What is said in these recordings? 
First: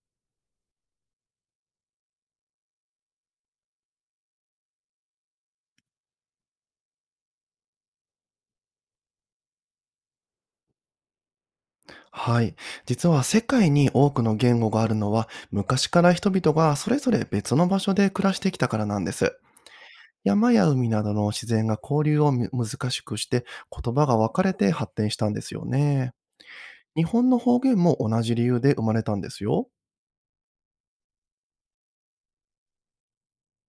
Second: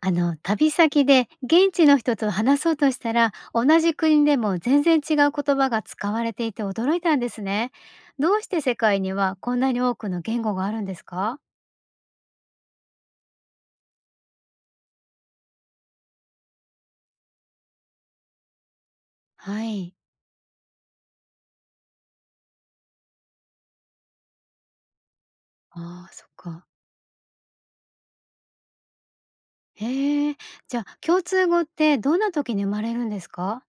あの、旅先で現地の人と話そうとしたら、同じ国でも全然違う言葉が使われていて驚いたんですね。どうして世界にはこんなに多くの言語があるんですか？はい。実は世界に多くの言語があるのは昔から人々がそれぞれ別の場所で暮らしてきたからなんです。はい。山や海などの自然が交流をむ難しくして言葉が分かれて発展したんですよあね。あ、そっか。日本の方言も同じ理由で生まれたんですよ。へえ。じゃあ、共通語ってどんな時に生まれるんですか？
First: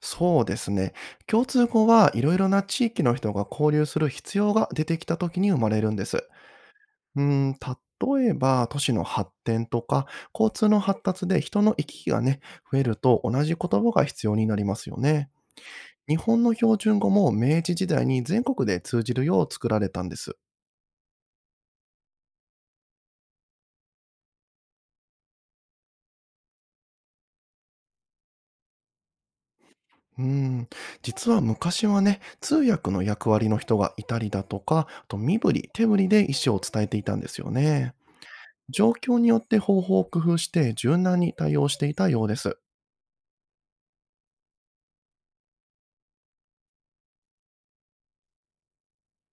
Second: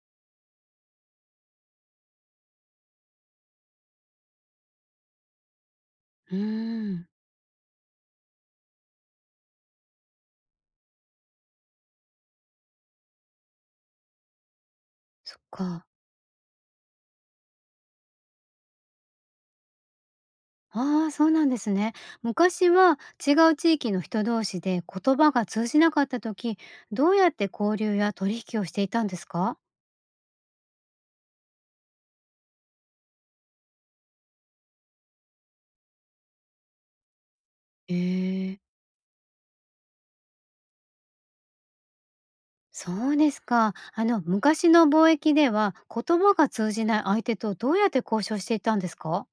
そうですね。共通語はいろいろな地域の人が交流する必要が出てきた時に生まれるんです。うーん。例えば都市の発展とか、交通の発達で人の行き来がね、増えると同じ言葉が必要になりますよね。そっか。日本の標準語も明治時代に全国で通じるよう作られたんです。ああ、そうなんですね。昔は違う地域の人同士で言葉が通じなかった時、どうやって交流や取引をしていたんですか？うん、実は昔はね、通訳の役割の人がいたりだとか、あと身振り、手振りで意思を伝えていたんですよね。へえ。状況によって方法を工夫して柔軟に対応していたようです。そうですか。あの、昔の貿易では言葉が通じない相手とどうやって交渉していたんですか？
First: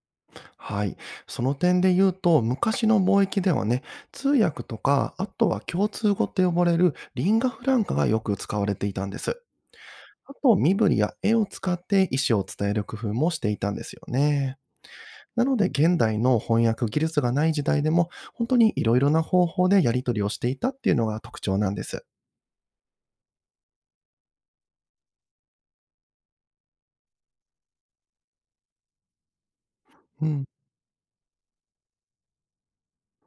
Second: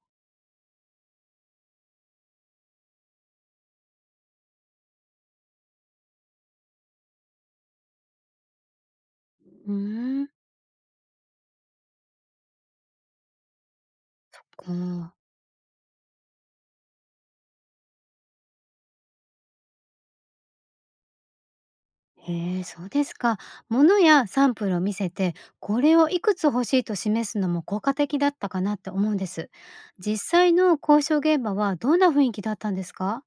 はい。その点で言うと、昔の貿易ではね、通訳とか、あとは共通語って呼ばれるリンガフランカがよく使われていたんです。うーん、あと、身振りや絵を使って意思を伝える工夫もしていたんですよそっね。か。なので、現代の翻訳技術がない時代でも、本当にいろいろな方法でやり取りをしていたっていうのが特徴なんです。へえ、そうですか。物やサンプルを見せて、これをいくつ欲しいと示すのも効果的だったかなって思うんです。実うん。際の交渉現場はどんな雰囲気だったんですか？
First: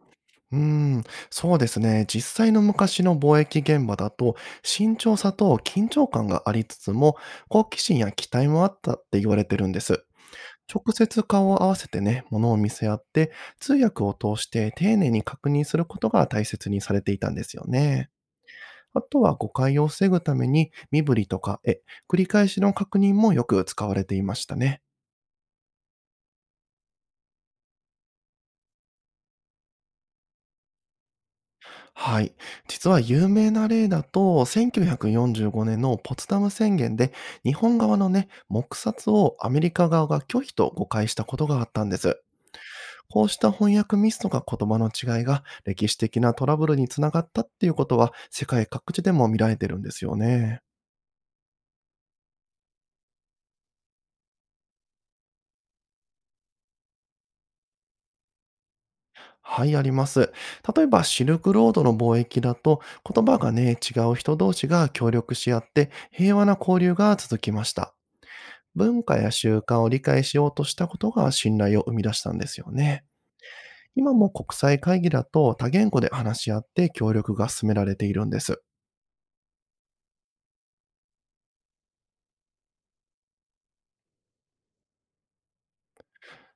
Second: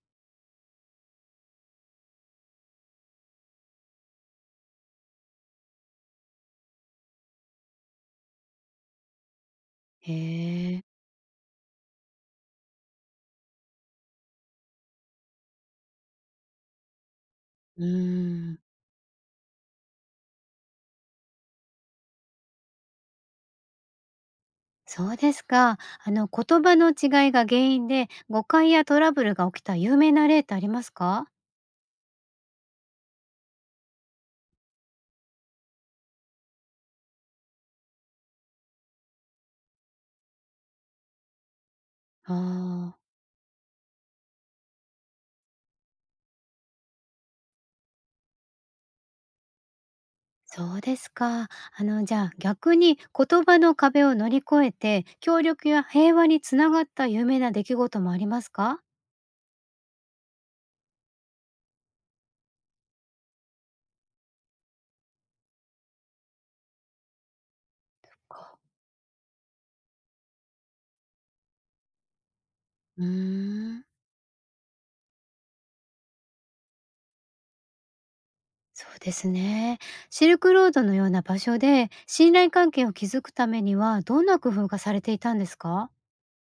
うーん、そうですね。実際の昔の貿易現場だと、慎重さと緊張感がありつつも、好奇心や期待もあったって言われてるんです。へえ、直接顔を合わせてね、物を見せ合って、通訳を通して丁寧に確認することが大切にされていたんですようーね。ん。あとは誤解を防ぐために、身振りとか絵、繰り返しの確認もよく使われていましたね。そうですか。あの、言葉の違いが原因で誤解やトラブルが起きた有名な例ってありますか？はい。実は有名な例だと、1945年のポツダム宣言で、日本側のね、黙殺をアメリカ側が拒否と誤解したことがあったんです。ああー。こうした翻訳ミスとか言葉の違いが歴史的なトラブルにつながったっていうことは、世界各地でも見られてるんですよね。そうですか。あの、じゃあ逆に言葉の壁を乗り越えて、協力や平和につながった有名な出来事もありますか？はい、あります。例えば、シルクロードの貿易だと、言葉がね、違う人同士が協力し合って、平和な交流が続きました。文化や習慣を理解しようとしたことが信頼を生み出したんですようーね。ん、今も国際会議だと多言語で話し合って協力が進められているんです。そうですね。シルクロードのような場所で信頼関係を築くためにはどんな工夫がされていたんですか？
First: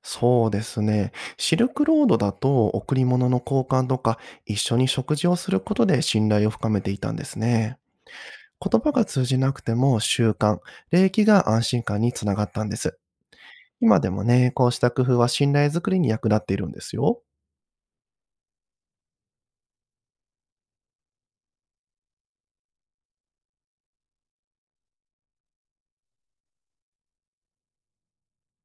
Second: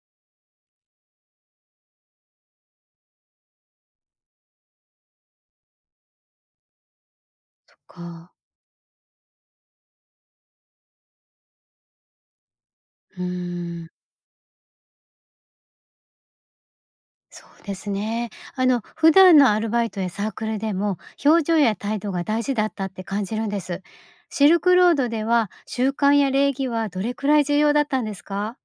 そうですね。シルクロードだと贈り物の交換とか一緒に食事をすることで信頼を深めていたんですそっね。か。言葉が通じなくても習慣、礼儀が安心感につながったんです。うーん。今でもね、こうした工夫は信頼づくりに役立っているんですよ。そうですね。あの、普段のアルバイトやサークルでも、表情や態度が大事だったって感じるんです。シルクロードでは、習慣や礼儀はどれくらい重要だったんですか？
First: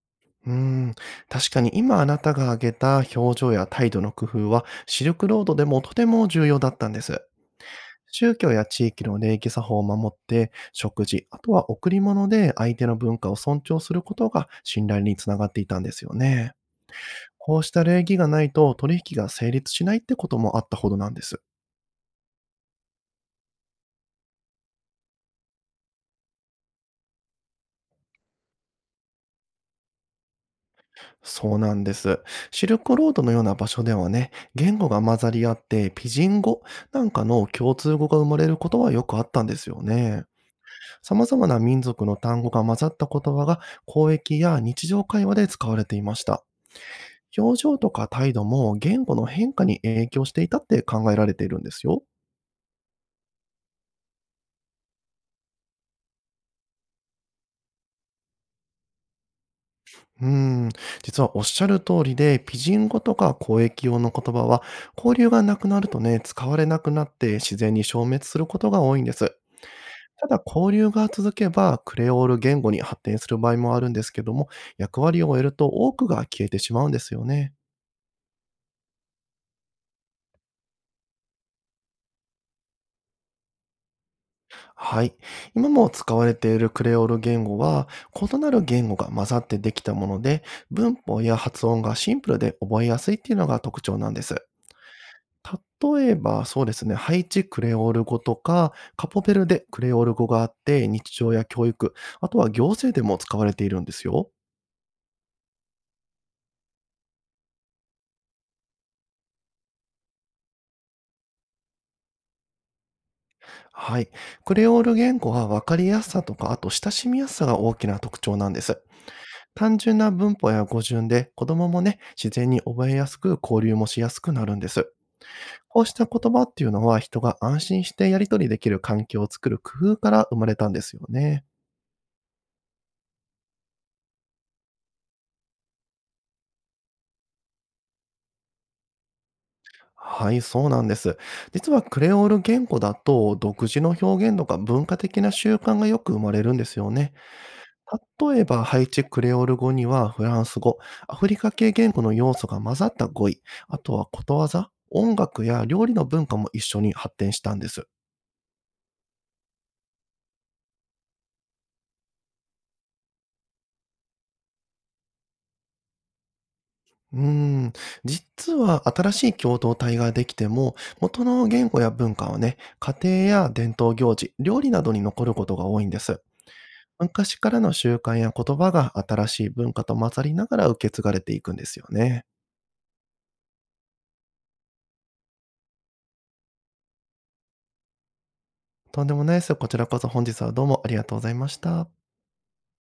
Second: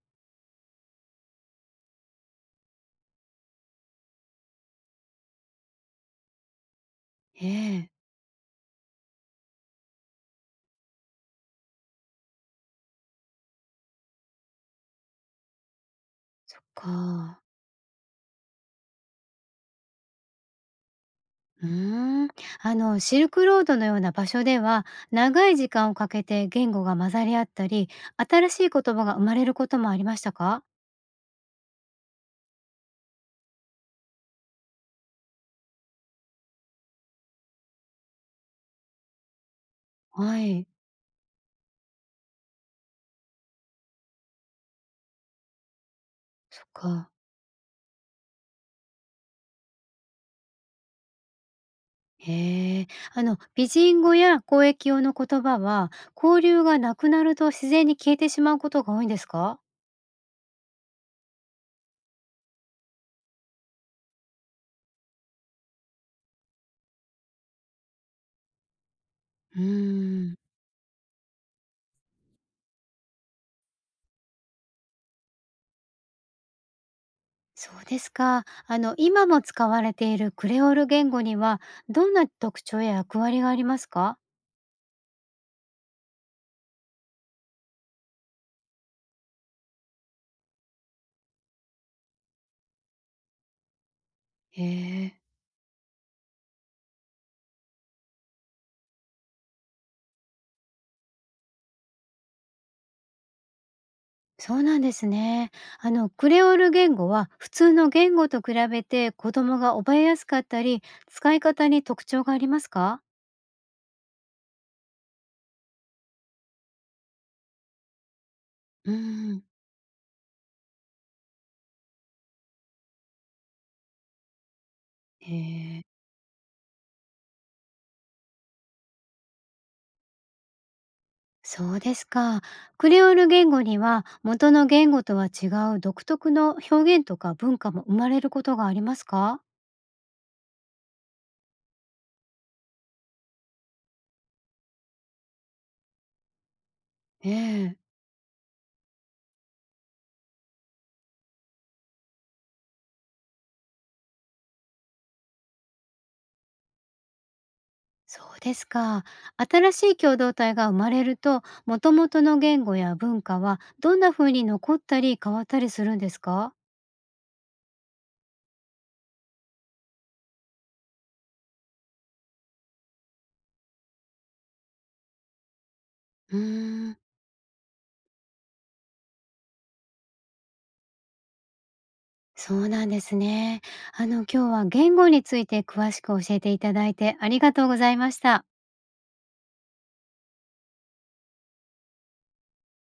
うーん、確かに今あなたが挙げた表情や態度の工夫はシルクロードでもとても重要だったんです。ええ、宗教や地域の礼儀作法を守って、食事、あとは贈り物で相手の文化を尊重することが信頼につながっていたんですよね。そっか。こうした礼儀がないと取引が成立しないってこともあったほどなんです。うーん。あの、シルクロードのような場所では、長い時間をかけて言語が混ざり合ったり、新しい言葉が生まれることもありましたか？そうなんです。シルクロードのような場所ではね、言語が混ざり合って、ピジン語なんかの共通語が生まれることはよくあったんですよね。はい、様々な民族の単語が混ざった言葉が交易や日常会話で使われていました。そっか。表情とか態度も言語の変化に影響していたって考えられているんですよ。へえ、あの、美人語や交易用の言葉は、交流がなくなると自然に消えてしまうことが多いんですか？うーん、実はおっしゃる通りで、ピジン語とか交易用の言葉は、交流がなくなるとね、使われなくなって自然に消滅することが多いんです。うーたん、だ交流が続けば、クレオール言語に発展する場合もあるんですけども、役割を終えると多くが消えてしまうんですよね。そうですか。あの、今も使われているクレオール言語には、どんな特徴や役割がありますか？はい。今も使われているクレオール言語は、異なる言語が混ざってできたもので、文法や発音がシンプルで覚えやすいっていうのが特徴なんです。へえ、例えば、そうですね、ハイチクレオール語とか、カポベルでクレオール語があって、日常や教育、あとは行政でも使われているんですよ。そうなんですね。あの、クレオール言語は、普通の言語と比べて子供が覚えやすかったり、使い方に特徴がありますか？はい。クレオール言語は分かりやすさとか、あと親しみやすさが大きな特徴なんです。うーん単純な文法や語順で、子供もね、自然に覚えやすく、交流もしやすくなるんです。へこえ。うした言葉っていうのは人が安心してやり取りできる環境を作る工夫から生まれたんですよね。そうですか。クレオール言語には元の言語とは違う独特の表現とか文化も生まれることがありますか？はい、そうなんです。実はクレオール言語だと独自の表現とか文化的な習慣がよく生まれるんですよね。ええ、例えばハイチクレオール語にはフランス語、アフリカ系言語の要素が混ざった語彙、あとはことわざ、音楽や料理の文化も一緒に発展したんです。そうですか。新しい共同体が生まれると、元々の言語や文化はどんな風に残ったり変わったりするんですか？うーん、実は新しい共同体ができても、元の言語や文化はね、家庭や伝統行事、料理などに残ることが多いんです。うーん、昔からの習慣や言葉が新しい文化と混ざりながら受け継がれていくんですよね。そうなんですね。あの、今日は言語について詳しく教えていただいて、ありがとうございました。とんでもないです。こちらこそ本日はどうもありがとうございました。